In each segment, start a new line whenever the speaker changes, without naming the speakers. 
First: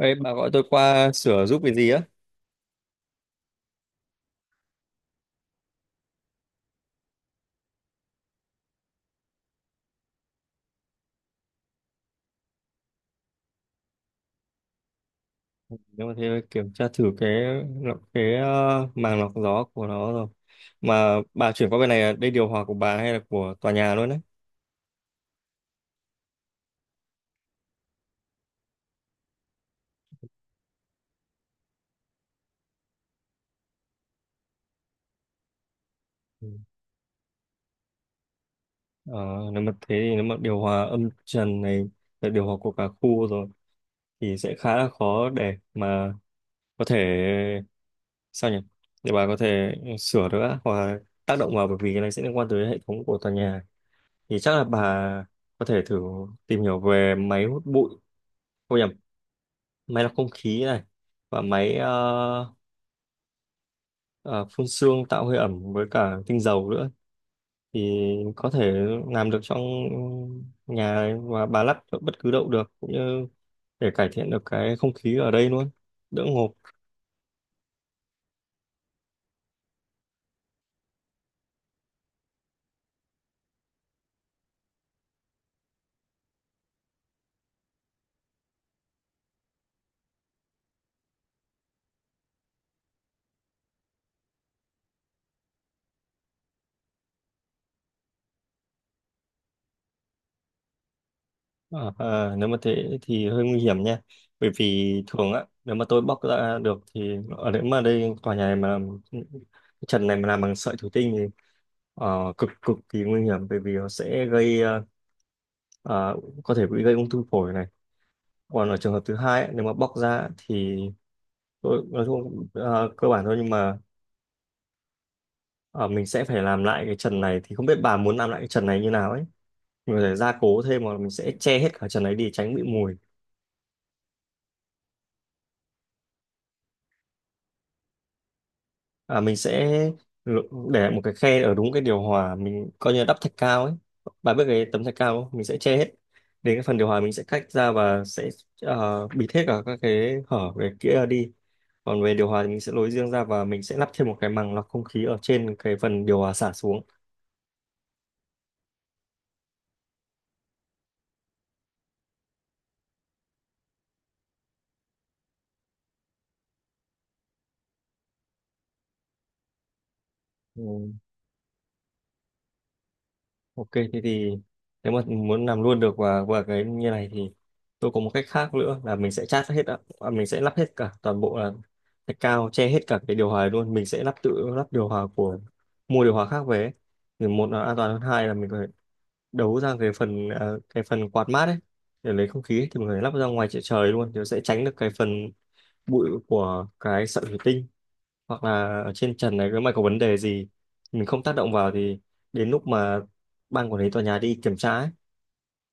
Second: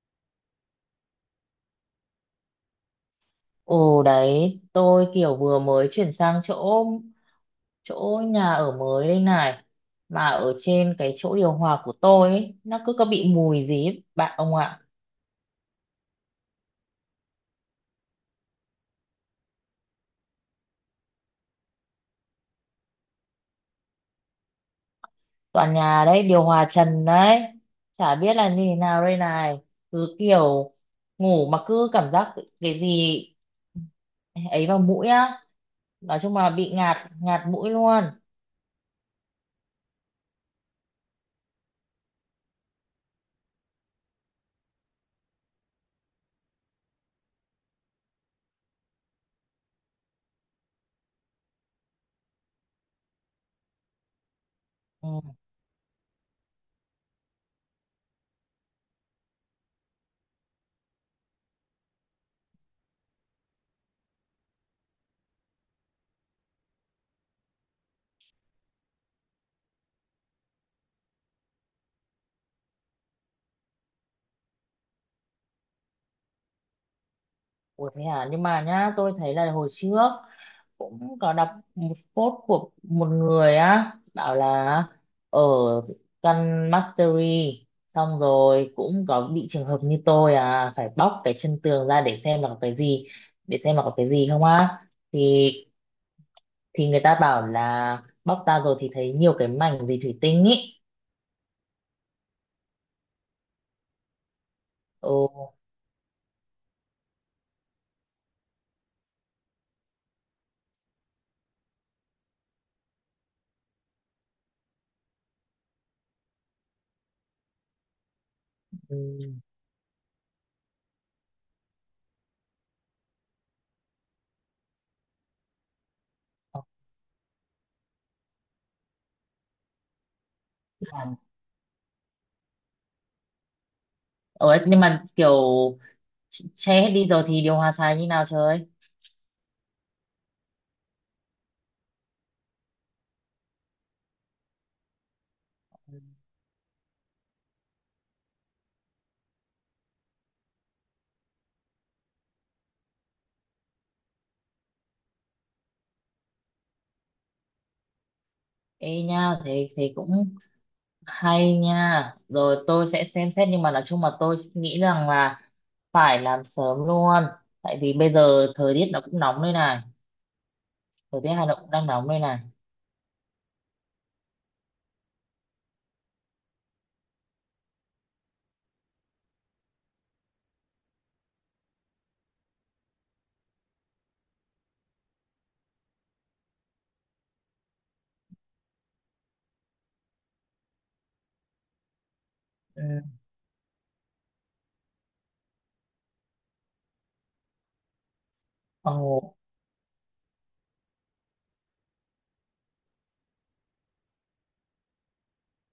Ê, bà gọi tôi qua sửa giúp cái gì á?
Ồ đấy, tôi kiểu vừa mới chuyển sang chỗ chỗ nhà ở mới đây này, mà ở trên cái chỗ điều hòa của tôi ấy, nó cứ có bị mùi gì ấy, bạn ông ạ.
Nhưng mà thế phải kiểm tra thử cái màng lọc gió của nó rồi. Mà bà chuyển qua bên này là đây điều hòa của bà hay là của tòa nhà luôn đấy?
Toàn nhà đấy điều hòa trần đấy, chả biết là như thế nào đây này. Cứ kiểu ngủ mà cứ cảm giác cái gì ấy vào mũi á, nói chung
Ừ.
là bị ngạt ngạt mũi luôn.
Ờ, Nếu mà thế thì nếu mà điều hòa âm trần này là điều hòa của cả khu rồi thì sẽ khá là khó để mà có thể sao nhỉ? Để bà có thể sửa được á, hoặc là tác động vào, bởi vì cái này sẽ liên quan tới hệ thống của tòa nhà. Thì chắc là bà
Ừ.
có thể thử tìm hiểu về máy hút bụi, không nhầm, máy lọc không khí này, và máy ờ, phun sương tạo hơi ẩm với cả tinh dầu nữa, thì có thể làm được trong nhà và bà lắp ở bất cứ đâu được, cũng như để cải thiện được cái không khí ở đây luôn, đỡ ngộp.
Ủa, thế à? Nhưng mà nhá, tôi thấy là hồi trước cũng có đọc một post của một người á, bảo là ở căn mastery xong rồi cũng có bị trường hợp như tôi, à, phải bóc cái chân tường ra để xem là có cái gì không á, thì thì người ta bảo là bóc ra rồi thì thấy nhiều cái mảnh gì thủy tinh ý.
Nếu mà thế thì hơi nguy hiểm nha, bởi vì thường á,
Ồ.
nếu mà tôi bóc ra được thì, ở, nếu mà đây tòa nhà này mà trần này mà làm bằng sợi thủy tinh thì cực cực kỳ nguy hiểm, bởi vì nó sẽ gây ờ, à, có thể bị gây ung thư phổi này. Còn ở trường hợp thứ
ừm,
hai ấy, nếu mà bóc ra thì tôi nói chung à, cơ bản thôi, nhưng mà à, mình sẽ phải
Khó
làm lại cái trần này, thì không biết bà muốn làm lại cái trần này như nào ấy. Mình có thể gia cố thêm, hoặc là mình
làm.
sẽ che hết cả trần ấy đi tránh bị mùi.
Ồ, nhưng mà kiểu che hết đi rồi thì điều hòa xài như nào trời.
À, mình sẽ l- để một cái khe ở đúng cái điều hòa, mình coi như là đắp thạch cao ấy. Bà biết cái tấm thạch cao không? Mình sẽ che hết, đến cái phần điều hòa mình sẽ cách ra và sẽ à, bịt hết cả các cái hở về kia đi. Còn về điều hòa thì mình sẽ lối riêng ra, và mình sẽ lắp thêm một cái màng lọc không khí ở trên cái phần điều hòa xả xuống.
Ê nha, thì cũng hay nha, rồi tôi sẽ xem xét, nhưng mà nói chung mà tôi nghĩ rằng là phải làm sớm luôn, tại vì bây giờ thời tiết nó cũng nóng đây này.
Ừ.
Thời tiết Hà Nội cũng đang nóng đây này.
Ok, thế thì nếu mà muốn làm luôn được và cái như này thì tôi có một cách khác nữa, là mình sẽ chát hết ạ, à, mình sẽ lắp hết cả toàn bộ là cái cao che hết cả cái điều hòa luôn, mình sẽ tự lắp điều hòa của, mua điều hòa khác về ấy. Thì một là an toàn hơn, hai là mình phải đấu ra cái phần quạt mát ấy, để lấy không khí ấy, thì
Ừ.
mình phải lắp ra ngoài trời trời luôn, thì nó sẽ tránh được cái phần bụi của cái sợi thủy tinh, hoặc là ở trên
Ồ,
trần này nếu mà có vấn đề gì mình không tác động vào thì đến lúc mà ban quản lý tòa nhà đi kiểm tra ấy,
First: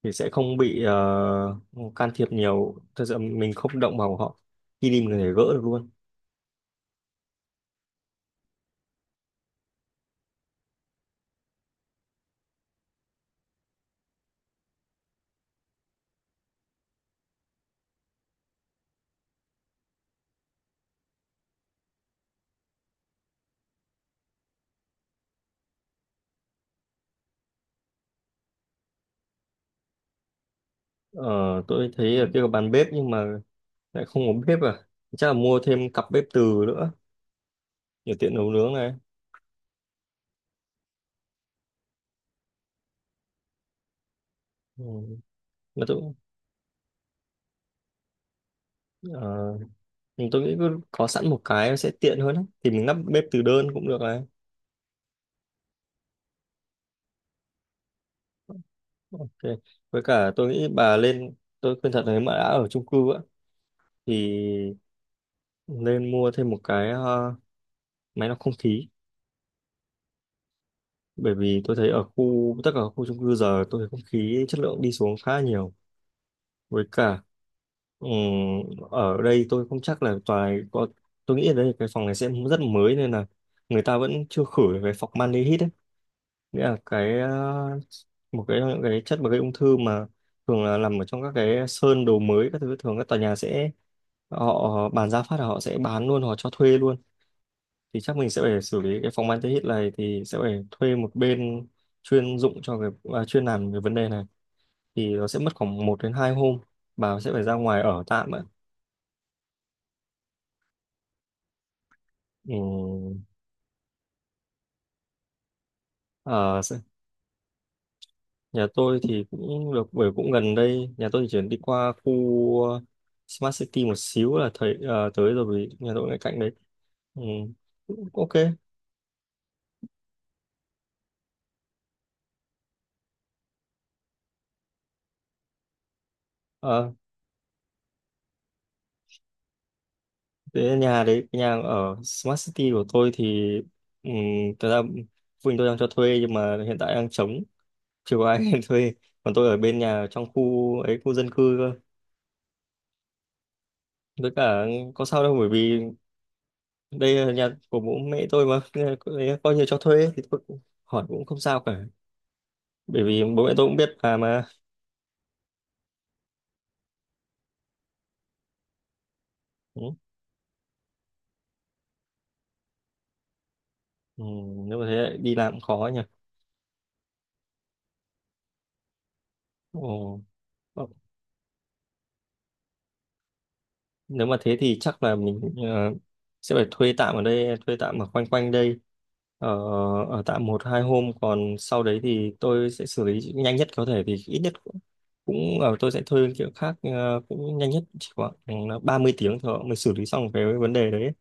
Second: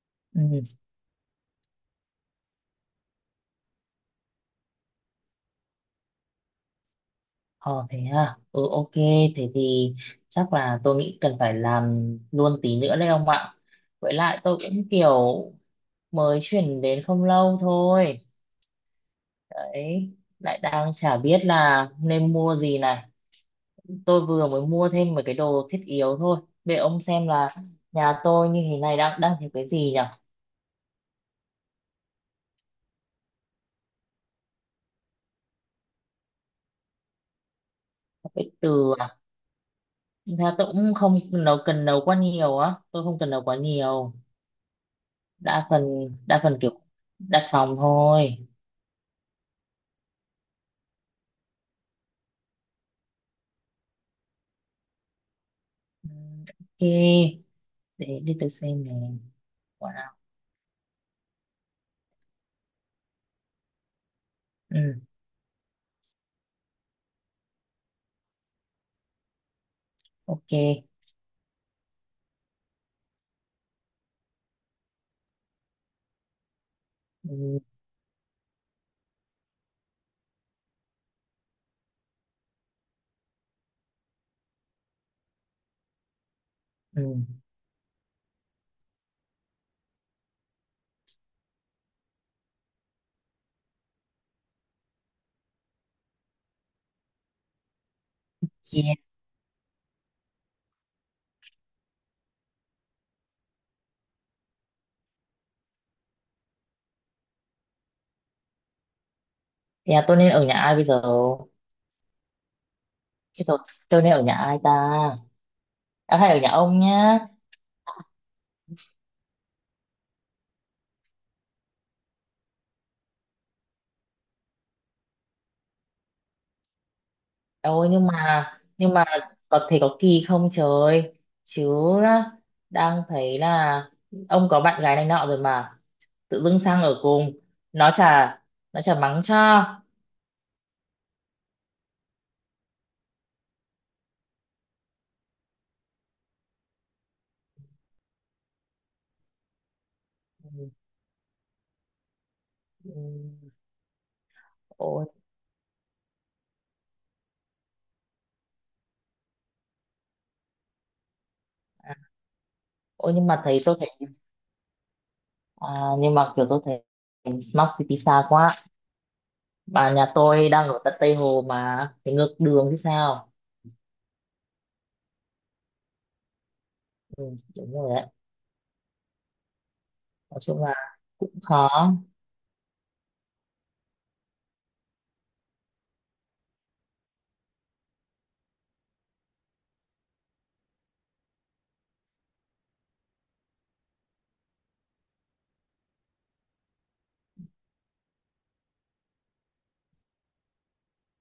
thì sẽ không
ừ.
bị can thiệp nhiều. Thật sự mình không động vào của họ, khi đi mình có thể gỡ được luôn.
Ồ, thế à? Ừ, ok, thế thì chắc là tôi nghĩ cần phải làm luôn tí nữa đấy ông ạ, với lại tôi cũng kiểu mới chuyển đến không lâu thôi đấy, lại đang chả biết là nên mua gì này. Tôi vừa mới mua thêm mấy cái đồ thiết yếu thôi để ông xem là nhà tôi như thế này đang đang thiếu cái gì nhỉ.
Ờ, tôi thấy ở kia có bàn bếp nhưng mà lại không có bếp à, chắc là mua thêm cặp bếp từ nữa để tiện nấu
Cái
nướng này.
từ à? Thật ra tôi cũng không cần nấu quá nhiều á, tôi không cần nấu quá nhiều.
Ừ.
đa phần
mà tôi
đa phần kiểu đặt phòng thôi.
ờ, nhưng tôi nghĩ cứ có sẵn một cái sẽ tiện hơn ấy. Thì mình lắp bếp từ đơn cũng được này.
Ừ, ok, để đi tôi xem này
Ok.
quả
Với
nào.
cả tôi nghĩ bà lên, tôi khuyên thật, nếu mà đã ở chung cư á thì
Ừ,
nên mua thêm một cái máy lọc không khí,
ok.
bởi vì tôi thấy ở khu, tất cả các khu chung cư giờ tôi thấy không khí chất lượng đi xuống khá là nhiều. Với cả
Ừ,
ừm, ở đây tôi không chắc là tòa này có, tôi nghĩ ở đây cái phòng này sẽ rất mới, nên là người ta vẫn chưa khử được cái formaldehyde ấy. Nghĩa là
ừ.
một cái, những cái chất mà gây ung thư, mà thường là nằm ở trong các cái sơn đồ mới các thứ. Thường các tòa nhà sẽ, họ bán giá phát là họ sẽ bán luôn, họ cho thuê luôn. Thì chắc mình sẽ phải xử
Yeah.
lý cái phòng anti-hit này, thì sẽ phải thuê một bên chuyên dụng cho cái, à, chuyên làm về vấn đề này, thì nó sẽ mất khoảng 1 đến 2 hôm, bà sẽ phải ra ngoài ở tạm ạ.
Thì à, tôi nên ở nhà ai bây giờ? Thế tôi nên ở nhà ai ta? À, hay ở nhà
Ừ.
ông nhá.
Nhà tôi thì cũng được, bởi cũng gần đây, nhà tôi thì chuyển đi qua khu Smart City một xíu là thấy tới rồi, vì nhà tôi ngay cạnh đấy. Ừ.
Ôi, nhưng
Cũng ok.
mà nhưng mà có thể có kỳ không trời? Chứ đang thấy là ông có bạn gái này nọ rồi mà tự dưng sang
Ờ,
ở cùng, nó chả nó chả mắng cho.
thế nhà đấy, nhà ở Smart City của tôi thì um, thật ra phụ huynh tôi đang cho thuê, nhưng mà hiện tại đang trống, chưa có ai thuê. Còn tôi ở bên nhà trong
Ừ,
khu ấy, khu dân cư cơ.
ừ,
Với cả có
ôi,
sao đâu, bởi vì đây là nhà của bố mẹ tôi mà, nên là coi coi như cho thuê thì tôi cũng hỏi cũng không sao cả.
à,
Bởi
ôi,
vì
nhưng mà
bố mẹ
thấy
tôi cũng
tôi
biết
thấy
làm mà.
à, nhưng mà kiểu tôi thấy Smart City xa quá, bà
Ừ.
nhà tôi đang ở tận Tây Hồ mà phải ngược đường chứ sao.
Ừ. Nếu mà thế lại đi làm cũng khó nhỉ.
Ừ, đúng rồi đấy,
Ồ.
nói chung là
Ờ,
cũng khó.
nếu mà thế thì chắc là mình sẽ phải thuê tạm ở đây, thuê tạm ở quanh quanh đây, ở ở tạm một hai hôm, còn sau đấy thì tôi sẽ xử lý nhanh nhất có thể, thì ít nhất cũng cũng ở tôi sẽ thuê kiểu khác, cũng nhanh nhất chỉ khoảng 30 tiếng thôi mình xử lý xong cái vấn đề đấy.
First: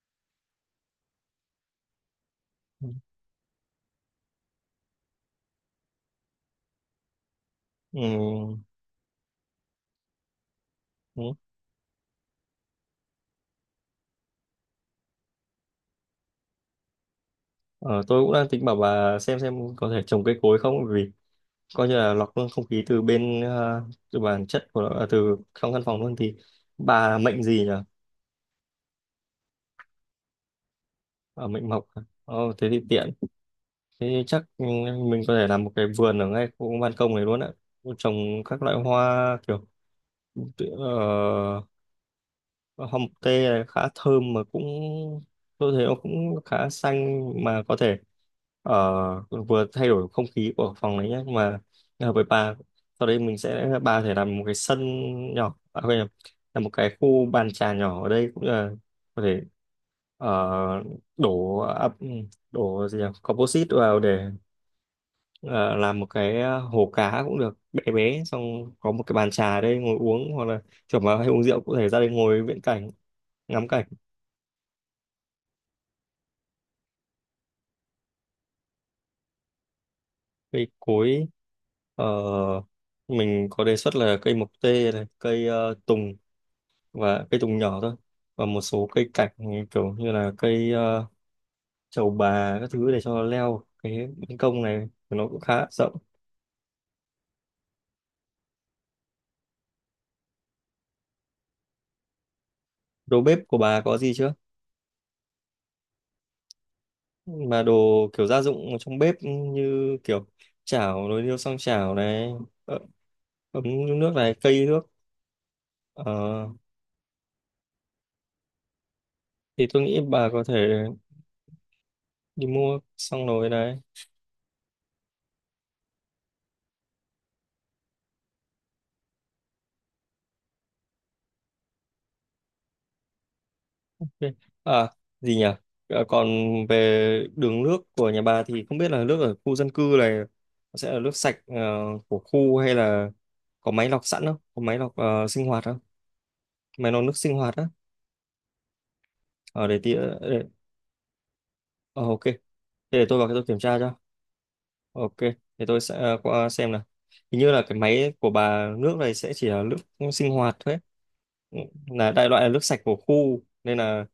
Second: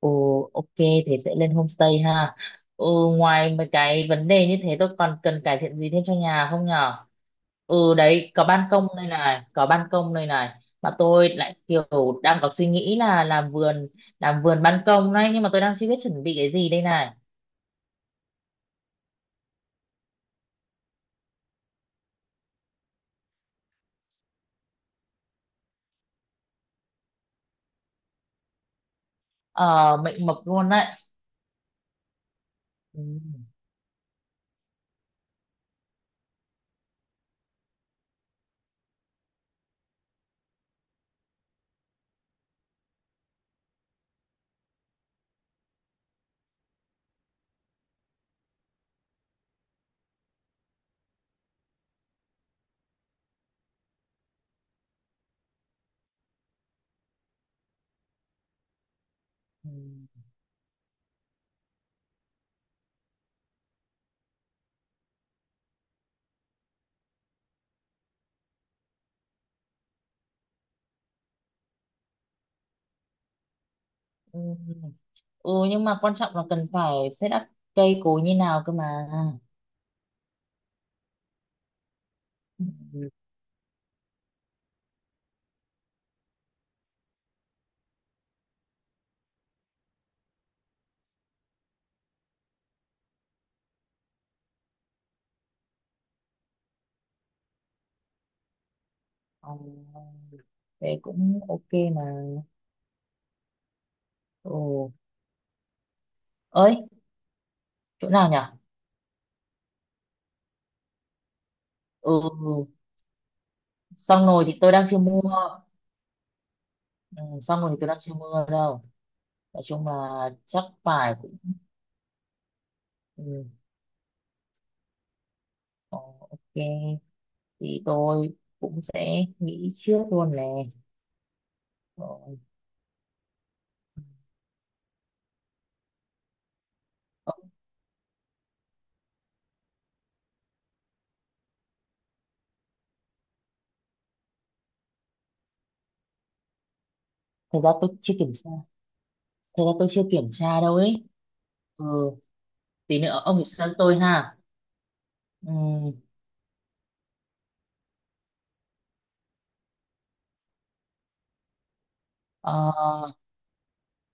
Ồ, ok, thì sẽ lên homestay ha.
Ừ.
Ừ, ngoài mấy cái vấn đề như thế tôi còn cần cải thiện gì thêm cho nhà không nhở? Ừ
Ừ.
đấy, có ban công đây này, có ban công đây này. Mà tôi
Ừ.
lại kiểu đang có suy nghĩ là làm vườn ban công đấy, nhưng mà tôi đang chưa biết chuẩn bị cái gì đây này.
Ờ, tôi cũng đang tính bảo bà xem có thể trồng cây cối không, vì coi như là lọc không khí từ bản chất của nó, à, từ trong căn phòng luôn. Thì bà mệnh gì nhỉ?
Ờ, mệnh mập luôn đấy.
À, mệnh mộc à? Ồ, thế thì
Ừ.
tiện. Thế thì chắc ừ, mình có thể làm một cái vườn ở ngay khu ban công này luôn á, trồng các loại hoa kiểu tự- ờ, hồng tê này khá thơm, mà cũng tôi thấy nó cũng khá xanh, mà có thể vừa thay đổi không khí của phòng đấy nhé, mà hợp với bà. Sau đây mình sẽ, bà có thể làm một cái sân nhỏ, à, quên nhầm, là một cái khu bàn trà nhỏ ở đây, cũng là có thể
Ừ.
ờ, đổ ập, đổ gì nhỉ, composite vào để ờ, làm một cái hồ cá cũng được, bé bé, xong có một cái bàn trà ở đây ngồi uống, hoặc là chuẩn mà, hay uống rượu cũng có thể ra đây ngồi viễn cảnh, ngắm cảnh.
Ừ. Ừ, nhưng mà quan trọng là cần phải set up cây cối như nào cơ mà.
Cây cối, ờ,
Ừ. Ừ.
mình có đề xuất là cây mộc tê này, cây tùng, và cây tùng nhỏ thôi, và một số cây cảnh kiểu như là cây trầu bà các thứ để cho leo, cái ban công này nó cũng khá rộng.
Ờ, thế cũng ok mà.
Đồ bếp của bà có gì chưa,
Ồ, ơi,
mà đồ
chỗ
kiểu
nào nhỉ?
gia dụng ở trong bếp như kiểu chảo, nồi niêu xoong chảo
Ừ,
này,
ừ.
ờ, ấm nước
Xong
này,
rồi thì
cây
tôi đang
nước.
chưa mua.
Ờ,
Ừ, xong rồi thì tôi đang chưa mua đâu. Nói
thì tôi
chung
nghĩ bà
là
có
chắc
thể
phải cũng
đi mua
ừ,
xong rồi này.
ờ, ok, thì tôi cũng sẽ nghĩ trước luôn nè. Ờ,
Ok. À, gì nhỉ? À, còn về
ờ,
đường nước của nhà bà, thì không biết là nước ở khu dân cư này nó sẽ là nước sạch của khu, hay là có máy lọc sẵn không? Có máy lọc sinh hoạt không? Máy lọc nước sinh hoạt
thật
á?
ra tôi chưa kiểm tra. Thật
Ở
ra
để
tôi
tí
chưa kiểm tra đâu ấy. Ừ,
ok. Thế
tí
để tôi
nữa
vào cái
ông
tôi
kiểm
kiểm
tra cho
tra cho.
tôi ha.
Ok.
Ừ,
Để tôi sẽ qua xem nào. Hình như là cái máy của bà, nước này sẽ chỉ là nước sinh hoạt thôi ấy. Là đại loại là
ờ,
nước sạch của khu, nên là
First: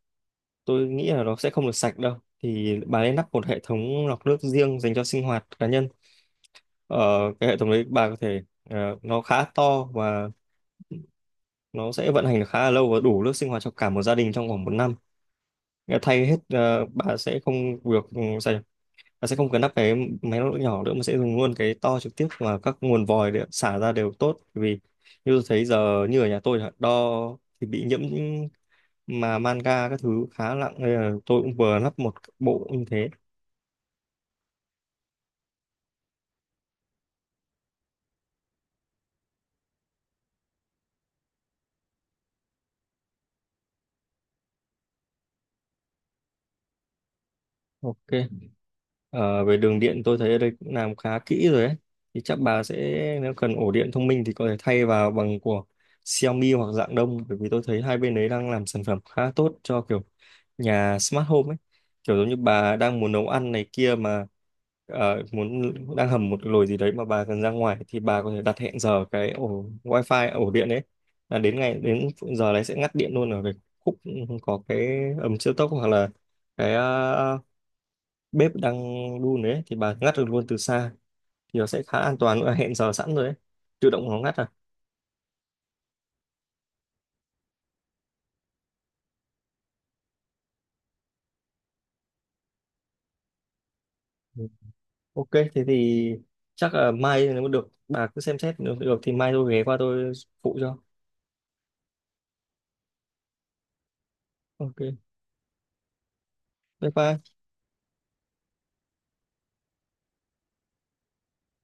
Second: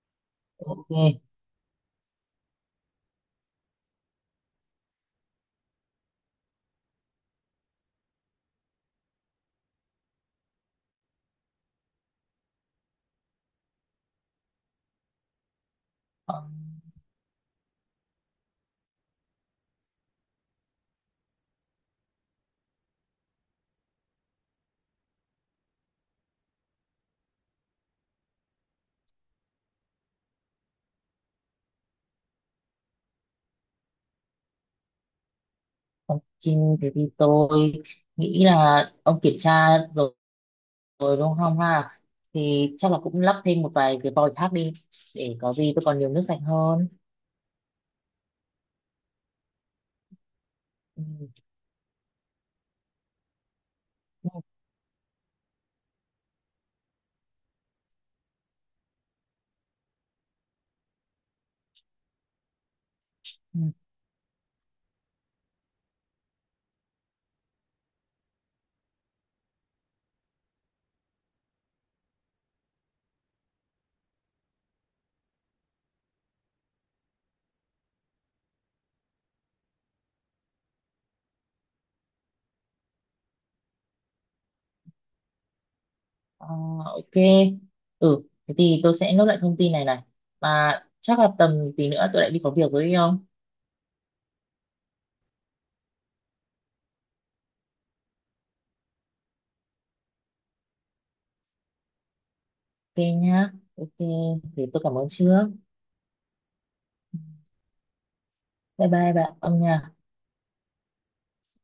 tôi nghĩ
ok.
là nó sẽ không được sạch đâu. Thì bà nên lắp một hệ thống lọc nước riêng dành cho sinh hoạt cá nhân. ờ, cái hệ thống đấy bà có thể, nó khá to, và nó sẽ vận hành được khá là lâu, và đủ nước sinh hoạt cho cả một gia đình trong vòng một năm. Nghĩa là thay hết,
Ờ,
bà sẽ không được, ừ, sao nhỉ? Bà sẽ không cần lắp cái máy lọc nước nhỏ nữa mà sẽ dùng luôn cái to, trực tiếp và các nguồn vòi để xả ra đều tốt. Bởi vì như tôi thấy giờ, như ở nhà tôi chẳng hạn, đo thì bị nhiễm mà manga các thứ khá nặng, nên là tôi cũng vừa lắp một bộ như thế.
ok, thế thì tôi nghĩ là ông kiểm tra rồi rồi đúng không ha, thì chắc là cũng lắp thêm một vài cái vòi khác đi để có gì tôi còn nhiều nước sạch hơn.
Ok. Ờ, về đường điện tôi thấy ở đây cũng làm
Ừ.
khá kỹ rồi ấy. Thì chắc bà sẽ, nếu cần ổ điện thông minh
Ừ.
thì có thể thay vào bằng của Xiaomi hoặc dạng đông, bởi vì tôi thấy hai bên đấy đang làm sản phẩm khá tốt cho kiểu nhà smart home ấy. Kiểu giống như bà đang muốn nấu ăn
Ừ.
này kia mà, muốn, đang hầm một nồi gì đấy mà bà cần ra ngoài, thì bà có thể đặt hẹn giờ cái ổ wifi, ổ điện đấy, là đến ngày đến giờ đấy sẽ ngắt điện luôn ở cái khúc có cái ấm siêu tốc, hoặc là cái bếp đang đun đấy, thì bà ngắt được luôn từ xa, thì nó sẽ khá an toàn nữa, hẹn giờ sẵn rồi đấy tự động nó ngắt à.
Ờ, ok, ừ, thế thì tôi sẽ nốt lại thông tin này này, mà chắc là tầm tí nữa tôi lại đi có việc với ông.
Ừ. Ok thế thì chắc là mai nếu mà được, bà cứ xem xét, nếu được thì mai tôi ghé qua tôi phụ cho.
Ok nhá, ok, thì
Ok,
tôi cảm ơn trước.
bye
Ừ,
bye.
bye bye bạn ông nha.